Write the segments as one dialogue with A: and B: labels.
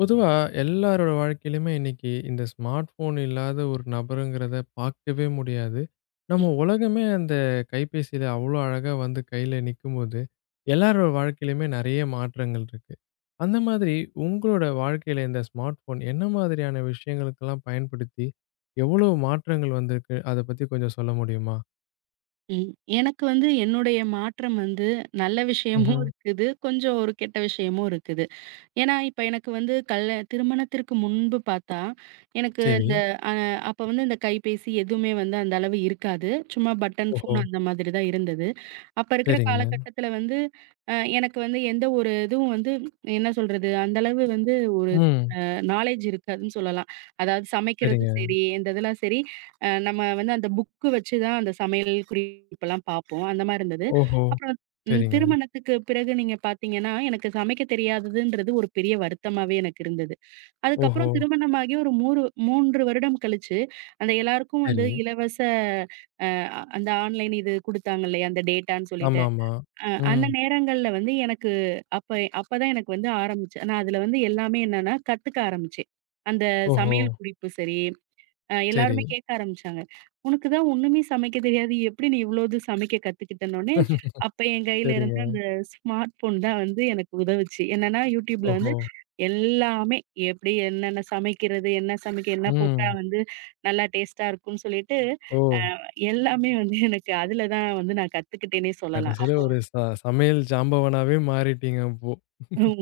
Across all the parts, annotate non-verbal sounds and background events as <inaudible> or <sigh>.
A: பொதுவா எல்லாரோட வாழ்க்கையிலுமே இன்னைக்கு இந்த ஸ்மார்ட் ஃபோன் இல்லாத ஒரு நபருங்கிறத பார்க்கவே முடியாது.
B: ம்,
A: நம்ம உலகமே அந்த கைபேசியில அவ்வளோ அழகா வந்து கையில நிக்கும்போது, எல்லாரோட வாழ்க்கையிலுமே நெறைய மாற்றங்கள் இருக்கு. அந்த மாதிரி உங்களோட வாழ்க்கையில இந்த ஸ்மார்ட் ஃபோன் என்ன மாதிரியான விஷயங்களுக்கெல்லாம் பயன்படுத்தி, எவ்வளோ மாற்றங்கள் வந்திருக்கு? அத பத்தி கொஞ்சம் சொல்ல முடியுமா?
B: ம். எனக்கு வந்து என்னுடைய மாற்றம் வந்து நல்ல விஷயமும்
A: ம்ஹ்ம்.
B: இருக்குது. கொஞ்சம் ஒரு கெட்ட விஷயமும் இருக்குது. ஏன்னா, இப்ப எனக்கு வந்து கல்ல திருமணத்திற்கு முன்பு பார்த்தா, எனக்கு
A: சரி.
B: இந்த அ அப்ப வந்து இந்த கைபேசி எதுவுமே வந்து அந்த அளவு இருக்காது. சும்மா பட்டன்
A: ஓஹோ!
B: ஃபோன் அந்த மாதிரி தான் இருந்தது. அப்ப இருக்கிற
A: சரிங்க.
B: காலகட்டத்தில வந்து, அ எனக்கு வந்து எந்த ஒரு இதுவும் வந்து என்ன சொல்றது? அந்த அளவு வந்து
A: ம்.
B: நாலேட்ஜ் இருக்காதுன்னு சொல்லலாம். அதாவது சமைக்கிறது
A: சரிங்க.
B: சரி, இந்த இதெல்லாம் சரி, நம்ம வந்து அந்த புக்கு வச்சு தான் அந்த சமையல் குறிப்பெல்லாம் பார்ப்போம். அந்த மாரி இருந்தது.
A: ஓஹோ!
B: அப்புறம்.
A: சரிங்க.
B: திருமணத்துக்கு பிறகு நீங்க பார்த்தீங்கன்னா, எனக்கு சமைக்க தெரியாததுன்றது ஒரு பெரிய வருத்தமாவே எனக்கு இருந்தது.
A: ஓஹோ!
B: அதுக்கப்புறம் திருமணமாகி ஒரு 3 வருடம் கழிச்சு, அந்த எல்லாருக்கும் வந்து
A: சரி.
B: இலவச அ அந்த ஆன்லைன் இது குடுத்தாங்க இல்லையா? அந்த டேட்டான்னு சொல்லிட்டு.
A: ஆமாமா.
B: அந்த
A: ம்.
B: நேரங்கள்ல வந்து எனக்கு அப்ப அப்பதான் எனக்கு வந்து ஆரம்பிச்சேன். நான் அதுல வந்து எல்லாமே என்னன்னா கத்துக்க ஆரம்பிச்சேன். அந்த
A: ஓஹோ!
B: சமையல் குறிப்பு சரி,
A: சரி.
B: எல்லாருமே கேட்க ஆரம்பிச்சாங்க. "உனக்கு தான் ஒண்ணுமே சமைக்க தெரியாது. எப்படி நீ இவ்ளோ இது சமைக்க கத்துக்கிட்டனோனே?" அப்ப என் கையில இருந்த
A: சரிங்க.
B: அந்த ஸ்மார்ட் ஃபோன் தான் வந்து எனக்கு உதவுச்சு. என்னன்னா YouTubeல வந்து
A: ஓஹோ!
B: எல்லாமே எப்படி என்னென்ன சமைக்கிறது, என்ன சமைக்க என்ன போட்டா
A: ம்.
B: வந்து நல்லா டேஸ்ட்டா இருக்கும்னு சொல்லிட்டு,
A: ஓ!
B: அ எல்லாமே வந்து எனக்கு அதுல தான் வந்து நான் கத்துக்கிட்டேன்னே சொல்லலாம்.
A: கடைசில
B: அப்போ
A: ஒரு சமையல் ஜாம்பவானாவே மாறிட்டீங்க அப்போ.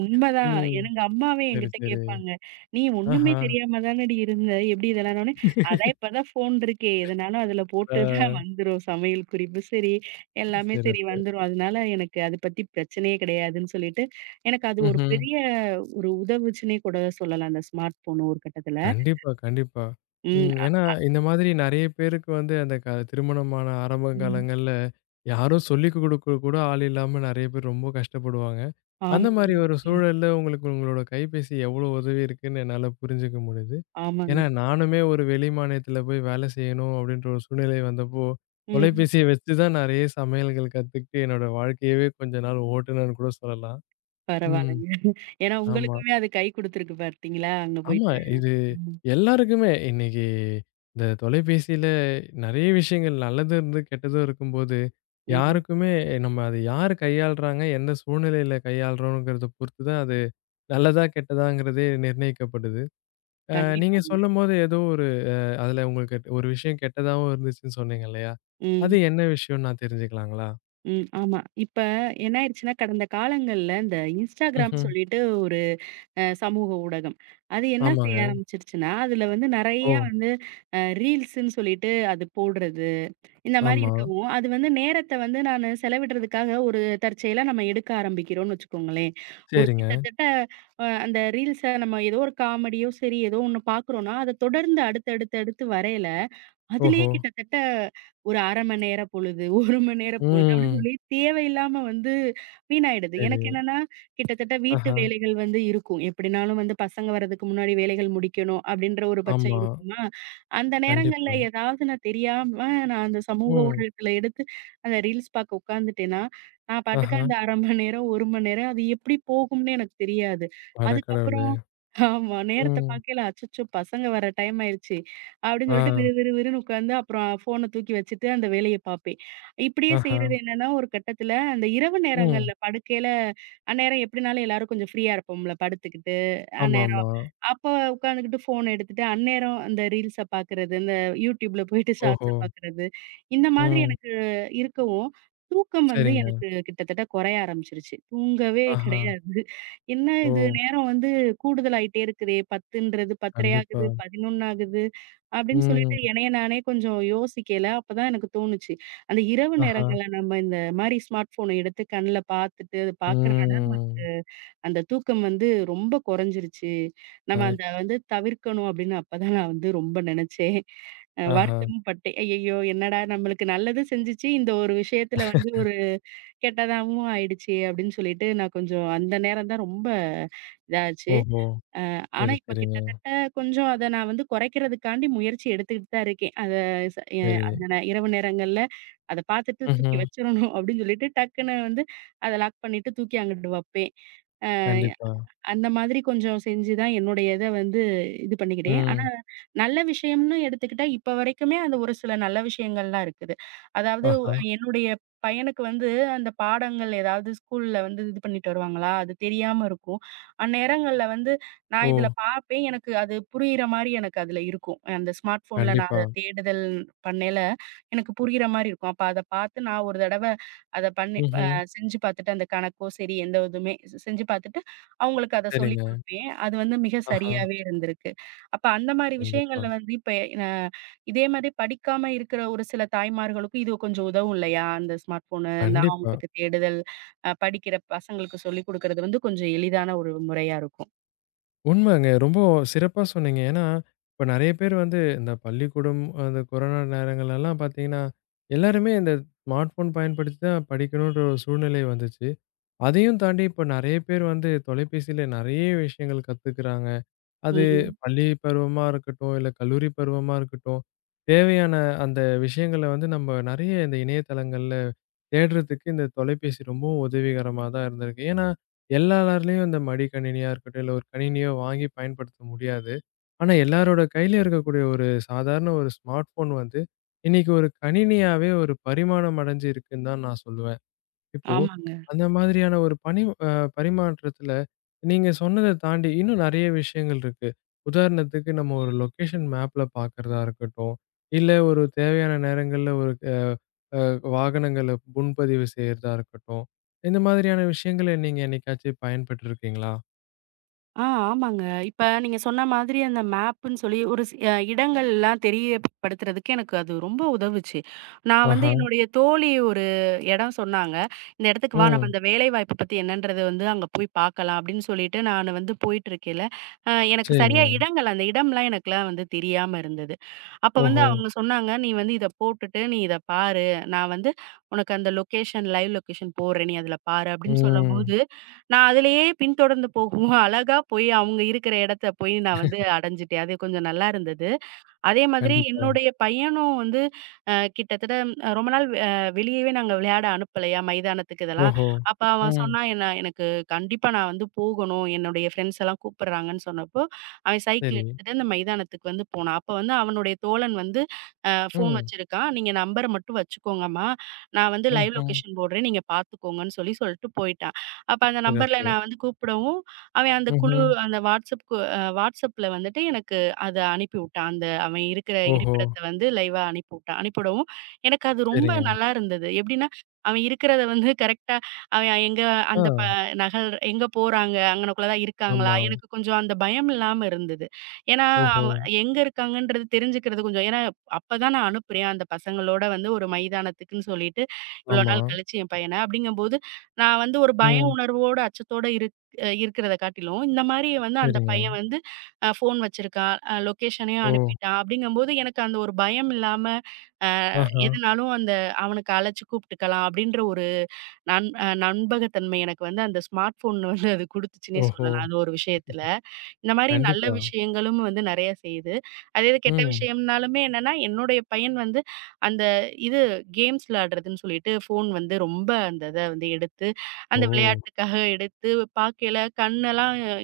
B: உண்மதான்.
A: ம்.
B: எங்க அம்மாவே
A: சரி,
B: என்கிட்ட
A: சரி.
B: கேட்பாங்க. "நீ ஒண்ணுமே
A: ஆஹா!
B: தெரியாம தானடி இருந்த. எப்படி இதெல்லாம்?" நானே அதான் இப்பதான் ஃபோன் இருக்கே. எதுனாலும் அதுல போட்டு
A: அ
B: தான் வந்துரும். சமையல் குறிப்பு சரி, எல்லாமே சரி
A: சிறப்பு.
B: வந்துரும். அதனால எனக்கு அத பத்தி பிரச்சனையே கிடையாதுன்னு சொல்லிட்டு, எனக்கு அது ஒரு
A: ம்ஹ்ம்.
B: பெரிய ஒரு உதவுச்சுன்னே கூட சொல்லலாம். அந்த ஸ்மார்ட் ஃபோன் ஒரு கட்டத்துல.
A: கண்டிப்பா, கண்டிப்பா.
B: ம்.
A: ம். ஏன்னா, இந்த மாதிரி நெறைய பேருக்கு வந்து அந்த திருமணமான ஆரம்ப
B: ம்.
A: காலங்கள்ல யாரும் சொல்லிக் குடுக்க கூட ஆள் இல்லாம நெறைய பேர் ரொம்ப கஷ்டப்படுவாங்க. அந்த
B: ஆமாங்க.
A: மாரி ஒரு
B: ம்.
A: சூழல்ல உங்களுக்கு உங்களோட கைபேசி எவ்ளோ உதவி இருக்குன்னு என்னால புரிஞ்சுக்க முடியுது. ஏன்னா,
B: ஆமாங்க.
A: நானுமே ஒரு வெளி மாநிலத்தில போய் வேலை செய்யணும் அப்டின்ற ஒரு சூழ்நிலை வந்தப்போ,
B: ம்.
A: தொலைபேசிய வச்சு தான் நெறைய சமையல்கள் கத்துக்கிட்டு என்னோட வாழ்க்கையவே கொஞ்ச நாள் ஓட்டுனேன்னு கூட சொல்லலாம். ம்.
B: பரவால்லங்க. ஏன்னா
A: ஆமா.
B: உங்களுக்குமே அது கை குடுத்துருக்கு பார்த்தீங்களா? அங்க
A: ஆமா.
B: போயிட்டு.
A: இது
B: ம்.
A: எல்லாருக்குமே இன்னைக்கு இந்த தொலைபேசியில நெறைய விஷயங்கள் நல்லதும் இருந்து, கெட்டதும் இருக்கும்போது,
B: ம்.
A: யாருக்குமே நம்ம அத யார் கையாளுறாங்க, எந்த சூழ்நிலையில கையாளுறோம்ங்கிறத பொறுத்து தான் அது நல்லதா, கெட்டதாங்கிறதே நிர்ணயிக்கப்படுது. அ நீங்க
B: கண்டிப்பாங்க.
A: சொல்லும்போது ஏதோ ஒரு அதுல உங்களுக்கு ஒரு விஷயம் கெட்டதாவும் இருந்துச்சுன்னு சொன்னீங்க இல்லையா?
B: ம்.
A: அது என்ன விஷயம்னு நான் தெரிஞ்சுக்கலாங்களா?
B: ம். ஆமா. இப்ப என்ன ஆயிடுச்சுன்னா, கடந்த காலங்கள்ல இந்த Instagram
A: ம்ஹ்ம்.
B: சொல்லிட்டு ஒரு சமூக ஊடகம். அது என்ன
A: ஆமாங்க.
B: செய்ய ஆரம்பிச்சுருச்சுன்னா, அதுல வந்து நெறைய
A: ஓ!
B: வந்து ரீல்ஸ்ன்னு சொல்லிட்டு அது போடுறது. இந்த மாரி
A: ஆமா.
B: இருக்கவும், அது வந்து நேரத்த வந்து நானு செலவிடுறதுக்காக ஒரு தற்செயலா நம்ம எடுக்க ஆரம்பிக்கிறோம்னு வச்சுக்கோங்களேன். ஒரு
A: சரிங்க.
B: கிட்டத்தட்ட அந்த ரீல்ஸ நம்ம ஏதோ ஒரு காமெடியோ சரி, ஏதோ ஒண்ணு பாக்குறோம்னா, அத தொடர்ந்து அடுத்து, அடுத்து, அடுத்து வரையில அதுலயே
A: ஓஹோ!
B: கிட்டத்தட்ட ஒரு 1/2 மணி நேர பொழுது, <laughs> 1 மணி நேர பொழுது அப்படி
A: ம்.
B: சொல்லி தேவையில்லாம வந்து வீணாயிடுது.
A: சரி.
B: எனக்கு என்னன்னா, கிட்டத்தட்ட வீட்டு
A: ஆஹா.
B: வேலைகள் வந்து இருக்கும். எப்படினாலும் வந்து பசங்க வர்றதுக்கு முன்னாடி வேலைகள் முடிக்கணும் அப்படின்ற ஒரு பட்சம்
A: ஆமா.
B: இருக்குமா, அந்த நேரங்கள்ல
A: கண்டிப்பா.
B: ஏதாவது நான் தெரியாம நான் அந்த சமூக
A: ம்.
B: ஊடகத்துல எடுத்து அந்த ரீல்ஸ் பார்க்க உட்காந்துட்டேன்னா, நான் பாட்டுக்கு
A: ஆஹா.
B: அந்த 1/2 மணி நேரம், 1 மணி நேரம் அது எப்படி போகும்னே எனக்கு தெரியாது.
A: அட கடவுளே!
B: அதுக்கப்புறம் ஆமா நேரத்த
A: ம்.
B: பார்க்கையில அச்சச்சோ! பசங்க வர டைம் ஆயிருச்சு அப்படின்னு
A: ஆ.
B: சொல்லிட்டு விறுவிறுன்னு உட்காந்து அப்புறம் ஃபோன தூக்கி வச்சுட்டு அந்த வேலைய பார்ப்பேன். இப்படியே
A: ஆஹா.
B: செய்றது என்னன்னா, ஒரு கட்டத்துல அந்த இரவு
A: ம்.
B: நேரங்கள்ல படுக்கையில அந்நேரம் எப்படினாலும் எல்லாரும் கொஞ்சம் ஃப்ரீயா இருப்போம்ல படுத்துக்கிட்டு, அந்நேரம்.
A: ஆமாமா.
B: அப்ப உட்காந்துக்கிட்டு ஃபோன் எடுத்துட்டு அந்நேரம் அந்த ரீல்ஸ பார்க்கறது, இந்த YouTubeல போயிட்டு
A: ஓஹோ!
B: ஷார்ட்ஸ பார்க்கறது, இந்த மாதிரி
A: ம்.
B: எனக்கு இருக்கவும், தூக்கம் வந்து
A: சரிங்க.
B: எனக்கு கிட்டத்தட்ட குறைய ஆரம்பிச்சுருச்சு. தூங்கவே
A: ஆஹா.
B: கிடையாது. என்ன
A: ஓ!
B: இது நேரம் வந்து கூடுதலாயிட்டே இருக்குதே 10ன்றது 10:30 ஆகுது,
A: கண்டிப்பா.
B: 11 ஆகுது. அப்படின்னு சொல்லிட்டு
A: ம்.
B: என்னைய நானே கொஞ்சம் யோசிக்கல. அப்பதான் எனக்கு தோணுச்சு. அந்த இரவு
A: ஆஹா.
B: நேரங்கள்ல நம்ம இந்த மாரி ஸ்மார்ட் ஃபோன எடுத்து கண்ல பார்த்துட்டு, அது பார்க்கறனால நம்ம
A: ம்.
B: அந்த தூக்கம் வந்து ரொம்ப குறைஞ்சிருச்சு. நம்ம
A: கரெக்ட்.
B: அத வந்து தவிர்க்கணும் அப்படின்னு அப்பதான் நான் வந்து ரொம்ப நினைச்சேன்.
A: ஆஹா!
B: வருத்தமும் பட்டேன். ஐயய்யோ! என்னடா நம்மளுக்கு நல்லது செஞ்சுச்சு. இந்த ஒரு விஷயத்துல வந்து ஒரு கெட்டதாவும் ஆயிடுச்சே அப்படின்னு சொல்லிட்டு நான் கொஞ்சம் அந்த நேரம் தான் ரொம்ப இதாச்சு.
A: ஓஹோ!
B: ஆனா,
A: சரி,
B: இப்ப
A: சரிங்க.
B: கிட்டத்தட்ட கொஞ்சம் அத நான் வந்து குறைக்கிறதுக்காண்டி முயற்சி எடுத்துக்கிட்டு தான் இருக்கேன். அத ச எ
A: சரி.
B: அந்த இரவு நேரங்கள்ல அத பார்த்துட்டு தூக்கி
A: ம்ஹ்ம்.
B: வச்சிரணும் அப்படின்னு சொல்லிட்டு, டக்குன்னு வந்து அத லாக் பண்ணிட்டு தூக்கி அங்கிட்டு வப்பேன்.
A: கண்டிப்பா.
B: அந்த மாதிரி கொஞ்சம் செஞ்சு தான் என்னுடைய இத வந்து இது பண்ணிக்கிட்டேன். ஆனா,
A: ம்.
B: நல்ல விஷயம்னு எடுத்துக்கிட்டா, இப்ப வரைக்குமே அந்த ஒரு சில நல்ல விஷயங்கள்லாம் இருக்குது. அதாவது
A: ஆஹா!
B: என்னுடைய பையனுக்கு வந்து அந்த பாடங்கள் ஏதாவது ஸ்கூல்ல வந்து இது பண்ணிட்டு வருவாங்களா, அது தெரியாம இருக்கும். அந்நேரங்கள்ல வந்து நான்
A: ஓ!
B: இதுல பார்ப்பேன். எனக்கு அது புரியிற மாரி எனக்கு அதுல இருக்கும். அந்த ஸ்மார்ட் ஃபோன்ல நான்
A: கண்டிப்பா.
B: அத தேடுதல் பண்ணேல எனக்கு புரியிற மாரி இருக்கும். அப்ப அத பார்த்து நான் ஒரு தடவ அத பண்ணி
A: ம்ஹ்ம்.
B: செஞ்சு பார்த்துட்டு அந்த கணக்கோ சரி, எந்த இதுவுமே செஞ்சு பார்த்துட்டு, அவங்களுக்கு அத சொல்லிக்
A: சரிங்க.
B: குடுப்பேன். அது வந்து மிக
A: ஆஹா!
B: சரியாவே இருந்திருக்கு. அப்ப அந்த மாரி
A: கண்டிப்பா.
B: விஷயங்கள்ல வந்து இப்ப அ இதே மாதிரி படிக்காம இருக்கிற ஒரு சில தாய்மார்களுக்கும் இது கொஞ்சம் உதவும் இல்லையா? அந்த ஸ்மார்ட் ஃபோனு அந்த
A: கண்டிப்பா.
B: அவங்களுக்கு தேடுதல், படிக்கிற பசங்களுக்கு சொல்லிக் குடுக்கறது வந்து கொஞ்சம் எளிதான ஒரு முறையா இருக்கும்.
A: உண்மைங்க. ரொம்ப சிறப்பா சொன்னீங்க. ஏன்னா, இப்ப நெறைய பேர் வந்து இந்த பள்ளிக்கூடம், அந்த கொரோனா நேரங்கள்லலாம் பார்த்தீங்கன்னா, எல்லாருமே இந்த ஸ்மார்ட் ஃபோன் பயன்படுத்தி தான் படிக்கணுன்ற ஒரு சூழ்நிலை வந்துச்சு. அதையும் தாண்டி இப்ப நெறைய பேர் வந்து தொலைபேசியில நெறைய விஷயங்கள் கத்துக்கிறாங்க. அது
B: ம்.
A: பள்ளி பருவமா இருக்கட்டும், இல்ல கல்லூரி பருவமா இருக்கட்டும், தேவையான அந்த விஷயங்கள வந்து நம்ம நெறைய இந்த இணையதளங்கள்ல தேடுறதுக்கு இந்த தொலைபேசி ரொம்பவும் உதவிகரமா தான் இருந்திருக்கு. ஏன்னா, எல்லாராலயும் இந்த மடிக்கணினியா இருக்கட்டும், இல்ல ஒரு கணினியோ வாங்கி பயன்படுத்த முடியாது. ஆனா, எல்லாரோட கையிலயும் இருக்கக்கூடிய ஒரு சாதாரண ஒரு ஸ்மார்ட் ஃபோன் வந்து, இன்னைக்கு ஒரு கணினியாவே ஒரு பரிமாணம் அடைஞ்சு இருக்குன்னு தான் நான் சொல்லுவேன். இப்போ,
B: ஆமாங்க.
A: அந்த மாதிரியான ஒரு பணி அ பரிமாற்றத்துல, நீங்க சொன்னத தாண்டி இன்னும் நெறைய விஷயங்கள் இருக்கு. உதாரணத்துக்கு நம்ம ஒரு லொகேஷன் மேப்ல பாக்குறதா இருக்கட்டும், இல்ல ஒரு தேவையான நேரங்கள்ல ஒரு அ அ வாகனங்கள முன்பதிவு செய்யறதா இருக்கட்டும். இந்த மாதிரியான விஷயங்கள நீங்க என்னைக்காச்சும் பயன்பட்டுருக்கீங்களா?
B: ஆமாங்க. இப்ப நீங்க சொன்ன மாதிரி அந்த மேப்புன்னு சொல்லி ஒரு சி அ இடங்கள்லாம் தெரியப்படுத்துறதுக்கு எனக்கு அது ரொம்ப உதவுச்சு. நான் வந்து
A: ஆஹா.
B: என்னுடைய தோழி ஒரு இடம் சொன்னாங்க. "இந்த இடத்துக்கு வா, நம்ம
A: ம்.
B: இந்த வேலைவாய்ப்பு பத்தி என்னன்றத வந்து அங்க போய் பார்க்கலாம்." அப்படின்னு சொல்லிட்டு நானு வந்து போயிட்டுருக்கையில, எனக்கு
A: சரிங்க.
B: சரியா இடங்கள் அந்த இடம்லாம் எனக்குலாம் வந்து தெரியாம இருந்தது. அப்ப வந்து
A: ஓஹோ!
B: அவங்க சொன்னாங்க, "நீ வந்து இத போட்டுட்டு நீ இத பாரு. நான் வந்து உனக்கு அந்த லொக்கேஷன் லைவ் லொக்கேஷன் போடுறேன். நீ அதுல பாரு" அப்படின்னு
A: ம்.
B: சொல்லும்போது, நான் அதிலேயே பின்தொடர்ந்து போகவும், <laughs> அழகா போய் அவங்க இருக்கிற இடத்த போய் நான் வந்து அடைஞ்சுட்டேன். அது கொஞ்சம் நல்லா இருந்தது. அதே மாதிரி
A: கண்டிப்பா.
B: என்னுடைய பையனும் வந்து கிட்டத்தட்ட ரொம்ப நாள் வெளியவே நாங்க விளையாட அனுப்பலையா, மைதானத்துக்கு இதெல்லாம்.
A: ஓஹோ!
B: அப்ப அவன்
A: ம்.
B: சொன்னான், "என்ன எனக்கு கண்டிப்பா நான் வந்து போகணும். என்னுடைய ஃப்ரெண்ட்ஸ் எல்லாம் கூப்பிடுறாங்கன்னு" சொன்னப்போ, அவன் சைக்கிள்
A: சரி.
B: எடுத்துட்டு அந்த மைதானத்துக்கு வந்து போனான். அப்ப வந்து அவனுடைய தோழன் வந்து ஃபோன்
A: ம்.
B: வச்சிருக்கான். "நீங்க நம்பர மட்டும் வச்சுக்கோங்கம்மா. நான் வந்து லைவ்
A: ம்ஹ்ம்.
B: லொகேஷன் போடுறேன். நீங்க பார்த்துக்கோங்கன்னு" சொல்லி சொல்லிட்டு போயிட்டான். அப்ப அந்த நம்பர்ல
A: சிறப்பு.
B: நான் வந்து கூப்பிடவும், அவன்
A: ம்ஹ்ம்.
B: அந்த வாட்ஸ்அப் கு அ வாட்ஸ்அப்ல வந்துட்டு எனக்கு அத அனுப்பிவுட்டான். அந்த அவன் இருக்கிற
A: ஓஹோ!
B: இருப்பிடத்த வந்து லைவா அனுப்பிவுட்டான். அனுப்பிவிடவும், எனக்கு அது ரொம்ப
A: சரிங்க.
B: நல்லா இருந்தது. எப்படின்னா, அவன் இருக்கிறத வந்து கரெக்ட்டா அவன் எங்க
A: ஆ.
B: அந்த நகல் எங்க போறாங்க? அங்கனக்குள்ள தான் இருக்காங்களா?
A: ஆமா.
B: எனக்கு கொஞ்சம் அந்த பயம் இல்லாம இருந்தது. ஏன்னா,
A: ஓஹோ!
B: அவ எங்க இருக்காங்கன்றது தெரிஞ்சுக்கிறது கொஞ்சம் ஏன்னா, அப்பதான் நான் அனுப்புறேன். அந்த பசங்களோட வந்து ஒரு மைதானத்துக்குன்னு சொல்லிட்டு, இவ்வளோ
A: ஆமா.
B: நாள் கழிச்சு என் பையன. அப்படிங்கும்போது, நான் வந்து ஒரு பய
A: ம்.
B: உணர்வோட, அச்சத்தோட இருக்கிறத காட்டிலும், இந்த மாரி வந்து அந்த
A: சரிங்க.
B: பையன் வந்து ஃபோன் வச்சிருக்கா, லொகேஷனையும்
A: ஓ!
B: அனுப்பிட்டா. அப்படிங்கும்போது எனக்கு அந்த ஒரு பயம் இல்லாம,
A: ஆஹா!
B: எதுனாலும் அந்த அவனுக்கு அழைச்சு கூப்பிட்டுக்கலாம் அப்படின்ற ஒரு நன் அ நண்பகத்தன்மை எனக்கு வந்து அந்த ஸ்மார்ட் ஃபோன் வந்து அது குடுத்துச்சுன்னே
A: ஓஹோ!
B: சொல்லலாம். அது ஒரு விஷயத்துல. இந்த மாரி நல்ல
A: கண்டிப்பா.
B: விஷயங்களும் வந்து நெறைய செய்யுது. அதே இது கெட்ட
A: ம்.
B: விஷயம்னாலுமே என்னன்னா, என்னுடைய பையன் வந்து அந்த இது கேம்ஸ் விளையாடுறதுன்னு சொல்லிட்டு ஃபோன் வந்து ரொம்ப அந்த இத வந்து எடுத்து,
A: ஓ!
B: அந்த விளையாட்டுக்காக எடுத்து பார்க்கையில கண்ணெல்லாம்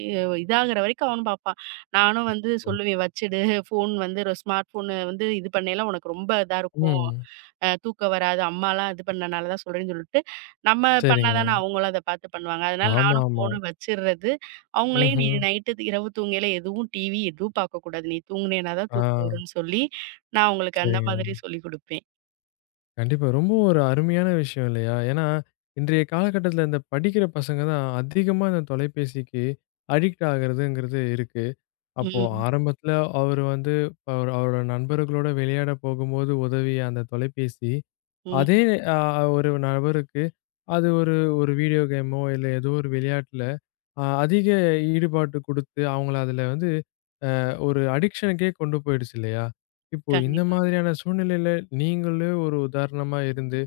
B: இதாகிற வரைக்கும் அவனும் பார்ப்பான். நானும் வந்து
A: அச்சச்சோ!
B: சொல்லுவேன், "வச்சுடு ஃபோன் வந்து ஒரு ஸ்மார்ட் ஃபோனு வந்து இது பண்ணையில உனக்கு ரொம்ப இதா இருக்கும்."
A: ம்.
B: தூக்கம் வராது. அம்மாலாம் இது பண்ணனால தான் சொல்றேன்னு சொல்லிட்டு, நம்ம பண்ணா
A: சரிங்க.
B: தானே அவங்களும் அத பார்த்து பண்ணுவாங்க. அதனால நானும்
A: ஆமாமா.
B: ஃபோன வச்சுர்றது. அவங்களையும் நீ
A: ம்ஹ்ம்.
B: நைட்டு இரவு தூங்கையில எதுவும் டிவி எதுவும் பார்க்கக்கூடாது. நீ தூங்குனேனா தான்
A: ஆ.
B: தூக்கம் வரும்னு சொல்லி, நான் அவங்களுக்கு அந்த
A: சரிங்க.
B: மாதிரி சொல்லிக் குடுப்பேன்.
A: கண்டிப்பா. ரொம்ப ஒரு அருமையான விஷயம் இல்லையா? ஏன்னா, இன்றைய காலகட்டத்தில இந்த படிக்கிற பசங்க தான் அதிகமா இந்த தொலைபேசிக்கு அடிக்ட் ஆகுறதுங்கிறது இருக்கு. அப்போ
B: ம்,
A: ஆரம்பத்துல அவரு வந்து அவரு அவரோட நண்பர்களோட விளையாட போகும்போது உதவிய அந்த தொலைபேசி, அதே
B: ம்.
A: அ ஒரு நபருக்கு அது ஒரு ஒரு வீடியோ கேமோ இல்ல ஏதோ ஒரு விளையாட்டுல அதிக ஈடுபாட்டு குடுத்து அவங்கள அதுல வந்து அ ஒரு அடிக்ஷனுக்கே கொண்டு போயிடுச்சு இல்லையா? இப்போ இந்த
B: கண்டிப்பா.
A: மாதிரியான சூழ்நிலையில நீங்களே ஒரு உதாரணமா இருந்து,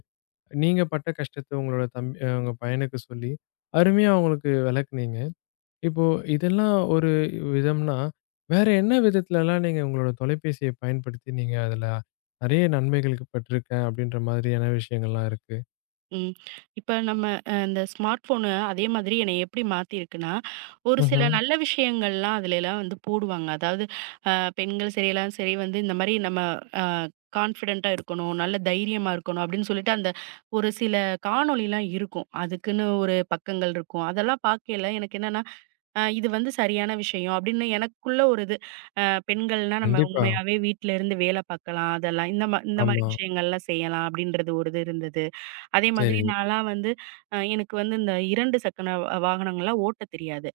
A: நீங்க பட்ட கஷ்டத்த உங்களோட தம்பி அ உங்க பையனுக்கு சொல்லி, அருமையா அவங்களுக்கு விளக்குனீங்க. இப்போ இதெல்லாம் ஒரு விதம்னா, வேற என்ன விதத்துலலாம் நீங்க உங்களோட தொலைபேசிய பயன்படுத்தி நீங்க அதுல நெறைய நன்மைகளுக்கு பட்டிருக்கேன் அப்படின்ற மாதிரியான விஷயங்கள்லாம் இருக்கு?
B: ம். இப்ப நம்ம இந்த ஸ்மார்ட் ஃபோனு அதே மாதிரி என்னைய எப்படி மாத்தியிருக்குன்னா, ஒரு சில
A: ம்ஹ்ம்.
B: நல்ல விஷயங்கள்லாம் அதுலலாம் வந்து போடுவாங்க. அதாவது அ பெண்கள் சரி, எல்லாம் சரி வந்து இந்த மாரி நம்ம அ கான்ஃபிடென்ட்டா இருக்கணும், நல்ல தைரியமா இருக்கணும் அப்படின்னு சொல்லிட்டு அந்த ஒரு சில காணொளிலாம் இருக்கும். அதுக்குன்னு ஒரு பக்கங்கள் இருக்கும். அதெல்லாம் பார்க்கையில எனக்கு என்னன்னா, இது வந்து சரியான விஷயம் அப்படின்னு எனக்குள்ள ஒரு இது. அ பெண்கள்னா நம்ம
A: கண்டிப்பா.
B: உண்மையாவே வீட்ல இருந்து வேலை பார்க்கலாம். அதெல்லாம் இந்த மாரி
A: ஆமா.
B: விஷயங்கள்லாம் செய்யலாம் அப்படின்றது ஒரு இது இருந்தது. அதே மாதிரி
A: சரி.
B: நான்லாம் வந்து எனக்கு வந்து இந்த 2 சக்கர வாகனங்கள்லாம் ஓட்டத் தெரியாது.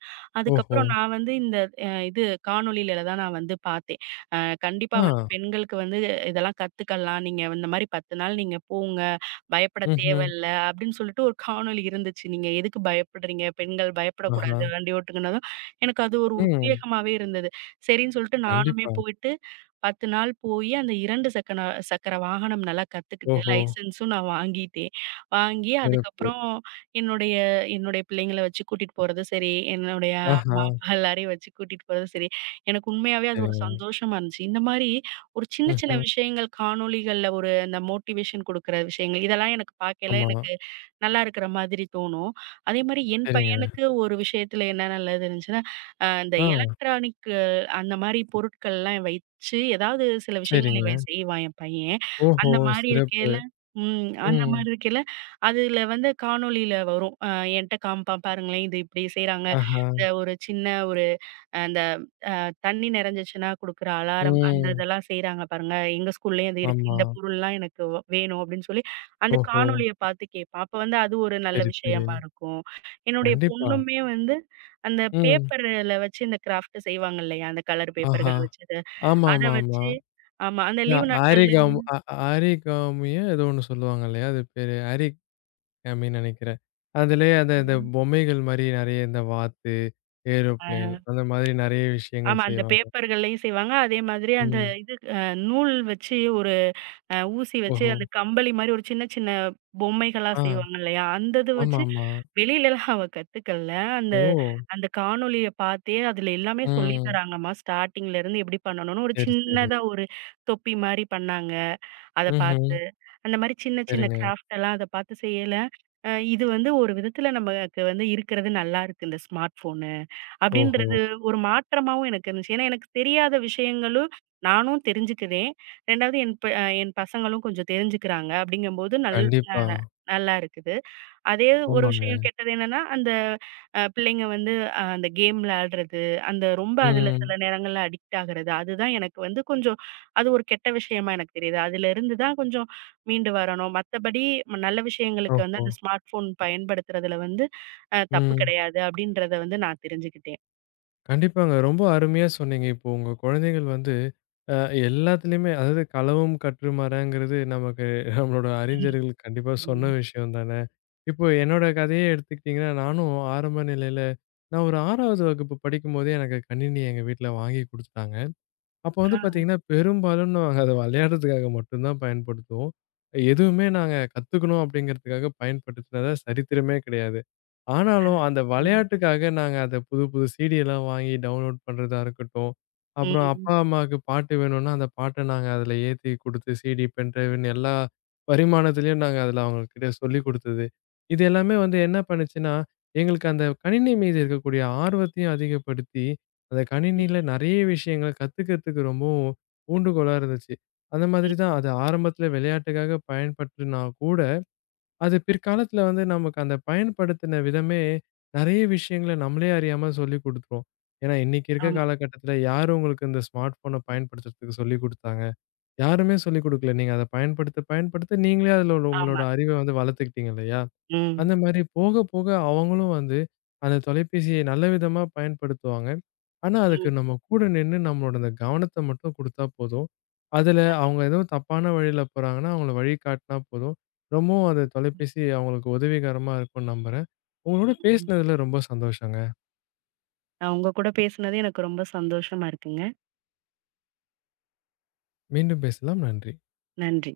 A: ஓஹோ!
B: அதுக்கப்புறம் நான் வந்து இந்த அ இது காணொளியில தான் நான் வந்து பார்த்தேன். அ கண்டிப்பா வந்து
A: ஆ.
B: பெண்களுக்கு வந்து இதெல்லாம் கத்துக்கலாம். நீங்க இந்த மாரி 10 நாள் நீங்க போங்க. பயப்பட
A: ம்ஹ்ம்.
B: தேவையில்ல அப்படின்னு சொல்லிட்டு ஒரு காணொளி இருந்துச்சு. நீங்க எதுக்கு பயப்படுறீங்க? பெண்கள்
A: ஆஹா.
B: பயப்படக்கூடாது வண்டி ஓட்டுங்கனதும் எனக்கு அது ஒரு
A: ம்.
B: உத்வேகமாவே இருந்தது. சரின்னு சொல்லிட்டு நானுமே
A: கண்டிப்பா.
B: போயிட்டு 10 நாள் போயி அந்த 2 சக்கர வாகனம் நல்லா கத்துக்கிட்டு,
A: ஓஹோ!
B: லைசென்ஸும் நான் வாங்கிட்டேன். வாங்கி
A: சிறப்பு.
B: அதுக்கப்புறம் என்னுடைய என்னுடைய பிள்ளைங்கள வச்சு கூட்டிட்டு போறதும் சரி, என்னுடைய
A: ஆஹா.
B: அம்மா, அப்பா எல்லாரையும் வச்சு கூட்டிட்டு போறதும் சரி, எனக்கு உண்மையாவே அது ஒரு
A: சரிங்க.
B: சந்தோஷமா இருந்துச்சு. இந்த மாரி ஒரு சின்ன சின்ன
A: ம்ஹ்ம்.
B: விஷயங்கள் காணொளிகள்ல ஒரு அந்த மோட்டிவேஷன் குடுக்குற விஷயங்கள், இதெல்லாம் எனக்கு பார்க்கையில
A: ஆமா.
B: எனக்கு நல்லா இருக்கிற மாதிரி தோணும். அதேமாரி என்
A: சரிங்க.
B: பையனுக்கு ஒரு விஷயத்துல என்ன நல்லது இருந்துச்சுன்னா, இந்த
A: ஆ.
B: எலக்ட்ரானிக் அந்த மாரி பொருட்கள்லாம் வச்சு, ஏதாவது சில விஷயங்கள்
A: சரிங்க.
B: இவன் செய்வான் என் பையன்.
A: ஓஹோ!
B: அந்த மாரி
A: சிறப்பு.
B: இருக்கையில ம். அந்த
A: ம்.
B: மாரி இருக்கையில, அதுல வந்து காணொளியில வரும். என்ட்ட காமிப்பான் பாருங்களேன், இது இப்படி செய்றாங்க.
A: ஆஹா.
B: இந்த ஒரு சின்ன ஒரு அந்த தண்ணி நிறைஞ்சிச்சுன்னா குடுக்குற அலாரம் அந்த
A: ம்.
B: இதெல்லாம் செய்றாங்க பாருங்க. எங்க ஸ்கூல்லயும் அது இருக்கு.
A: ஆமா.
B: இந்த பொருள்லாம் எனக்கு வேணும் அப்படின்னு சொல்லி, அந்த
A: ஓஹோ!
B: காணொளிய பார்த்து கேட்பான். அப்ப வந்து அது ஒரு நல்ல
A: சரி, சரி.
B: விஷயமா இருக்கும். என்னுடைய
A: கண்டிப்பா.
B: பொண்ணுமே வந்து அந்த
A: ம்.
B: பேப்பர்ல வச்சு இந்த கிராஃப்ட் செய்வாங்க இல்லையா? அந்த கலர்
A: ஆஹா!
B: பேப்பர்கள் வச்சது. அத
A: ஆமாமாமா.
B: வச்சு ஆமா. அந்த
A: அ
B: லீவு நாட்கள்ல
A: ஆரிகாம் அ ஆரிகாமிய ஏதோ ஒண்ணு சொல்லுவாங்க இல்லையா? அது பேரு ஆரிகாமின்னு நெனைக்கிறேன். அதிலயே அந்த இந்த
B: ம்.
A: பொம்மைகள் மாரி நெறைய இந்த வாத்து,
B: ஆ
A: ஏரோப்ளேன் அந்த மாதிரி நெறைய
B: ஆமா.
A: விஷயங்கள்
B: அந்த
A: செய்வாங்க.
B: பேப்பர்கள்லயும் செய்வாங்க. அதே மாதிரி அந்த
A: ம்.
B: இது நூல் வச்சு ஒரு ஊசி வச்சு
A: ஓஹோ!
B: அந்த கம்பளி மாரி ஒரு சின்ன சின்ன பொம்மைகளா
A: ஆ.
B: செய்வாங்க இல்லையா? அந்த இது வச்சு
A: ஆமாமா.
B: வெளியிலலாம் அவ கத்துக்கல. அந்த
A: ஓ!
B: அந்த காணொளிய பார்த்தே அதுல எல்லாமே சொல்லி
A: ம்.
B: தராங்கம்மா. ஸ்டார்ட்டிங்ல இருந்து எப்படி பண்ணணும்னு ஒரு
A: சரி, சரி.
B: சின்னதா ஒரு தொப்பி மாரி பண்ணாங்க. அத
A: ம்ஹ்ம்.
B: பார்த்து. அந்த மாரி சின்ன சின்ன
A: சரிங்க.
B: கிராஃப்ட் எல்லாம் அத பார்த்து செய்யல. இது வந்து ஒரு விதத்துல நமக்கு வந்து இருக்கிறது நல்லா இருக்கு இந்த ஸ்மார்ட் ஃபோனு.
A: ஓஹோ!
B: அப்படின்றது ஒரு மாற்றமாவும் எனக்கு இருந்துச்சு. ஏன்னா எனக்கு தெரியாத விஷயங்களும் நானும் தெரிஞ்சுக்கிறேன். 2வது என் பசங்களும் கொஞ்சம் தெரிஞ்சுக்கிறாங்க. அப்படிங்கும்போது அ
A: கண்டிப்பா.
B: நல்லா இருக்குது. அதே ஒரு
A: ஆமாங்க.
B: விஷயம் கெட்டது என்னன்னா, அந்த பிள்ளைங்க வந்து அந்த கேம் விளையாடுறது, அந்த ரொம்ப அதுல
A: ம்.
B: சில நேரங்கள்ல அடிக்ட் ஆகுறது. அதுதான் எனக்கு வந்து கொஞ்சம் அது ஒரு கெட்ட விஷயமா எனக்கு தெரியுது. அதிலிருந்து தான் கொஞ்சம் மீண்டு வரணும். மத்தபடி நல்ல விஷயங்களுக்கு வந்து
A: ஓஹோ!
B: அந்த ஸ்மார்ட் ஃபோன் பயன்படுத்துறதுல வந்து தப்பு
A: ம்.
B: கிடையாது அப்படின்றத வந்து நான் தெரிஞ்சுக்கிட்டேன்.
A: கண்டிப்பாங்க. ரொம்ப அருமையா சொன்னீங்க. இப்போ உங்க குழந்தைகள் வந்து அ எல்லாத்துலயுமே அதாவது களவும் கற்றுமறங்கிறது நமக்கு நம்மளோட அறிஞர்கள் கண்டிப்பா சொன்ன
B: ம்.
A: விஷயம் தானே. இப்போ என்னோட
B: கண்டிப்பா.
A: கதையே எடுத்துக்கிட்டீங்கன்னா, நானும் ஆரம்ப நிலையில நான் ஒரு 6வது வகுப்பு படிக்கும்போதே எனக்கு கணினி எங்க வீட்ல வாங்கி குடுத்துட்டாங்க. அப்ப வந்து பார்த்தீங்கன்னா, பெரும்பாலும் நாங்க அத விளையாடுறதுக்காக மட்டும் தான் பயன்படுத்துவோம். எதுவுமே நாங்க கத்துக்கணும் அப்படிங்கிறதுக்காக பயன்படுத்தினதா சரித்திரமே கிடையாது. ஆனாலும் அந்த
B: ம்.
A: விளையாட்டுக்காக நாங்க அத புது புது சீடியெல்லாம் வாங்கி டவுன்லோட் பண்றதா இருக்கட்டும். அப்புறம்
B: ம்.
A: அப்பா, அம்மாவுக்கு பாட்டு வேணும்னா, அந்த பாட்ட நாங்க அதில ஏத்தி குடுத்து சீடி, பென் டிரைவ்ன்னு எல்லா பரிமாணத்திலயும் நாங்க அதில அவங்ககிட்ட சொல்லிக் குடுத்தது. இது எல்லாமே வந்து என்ன பண்ணுச்சுன்னா, எங்களுக்கு அந்த கணினி மீது இருக்கக்கூடிய ஆர்வத்தையும் அதிகப்படுத்தி அந்த
B: ம்.
A: கணினியில நெறைய விஷயங்கள் கத்துக்கிறதுக்கு ரொம்பவும் ஊண்டுகோலா இருந்துச்சு. அந்த
B: ம்.
A: மாதிரி தான் அது ஆரம்பத்துல விளையாட்டுக்காக பயன்படுத்தினா கூட, அது பிற்காலத்துல வந்து நமக்கு அந்த பயன்படுத்தின விதமே நெறைய விஷயங்கள நம்மளே அறியாம சொல்லிக் குடுத்துரும். ஏன்னா இன்னைக்கு இருக்க
B: ஆமா,
A: காலகட்டத்துல யாரு உங்களுக்கு இந்த ஸ்மார்ட் ஃபோன பயன்படுத்துறதுக்கு சொல்லிக் குடுத்தாங்க? யாருமே சொல்லிக் குடுக்கல. நீங்க அத பயன்படுத்த, பயன்படுத்த நீங்களே அதுல உள்ள
B: ஆமா.
A: உங்களோட அறிவ வந்து வளர்த்துக்கிட்டீங்க இல்லையா?
B: ம்.
A: அந்த மாரி போக, போக அவங்களும் வந்து அந்த தொலைபேசியை நல்ல விதமா பயன்படுத்துவாங்க. ஆனா, அதுக்கு
B: ம்.
A: நம்ம கூட நின்னு நம்மளோட அந்த கவனத்த மட்டும் குடுத்தா போதும். அதுல அவங்க ஏதோ தப்பான வழியில போறாங்கன்னா, அவங்கள வழி காட்டுனா போதும். ரொம்பவும் அந்த தொலைபேசி அவங்களுக்கு உதவிகரமா இருக்கும்னு நம்புறேன். உங்களோட
B: ம்.
A: பேசினதுல ரொம்ப சந்தோஷங்க.
B: அ உங்க கூட பேசுனது எனக்கு ரொம்ப சந்தோஷமா இருக்குங்க.
A: மீண்டும் பேசலாம். நன்றி.
B: நன்றி.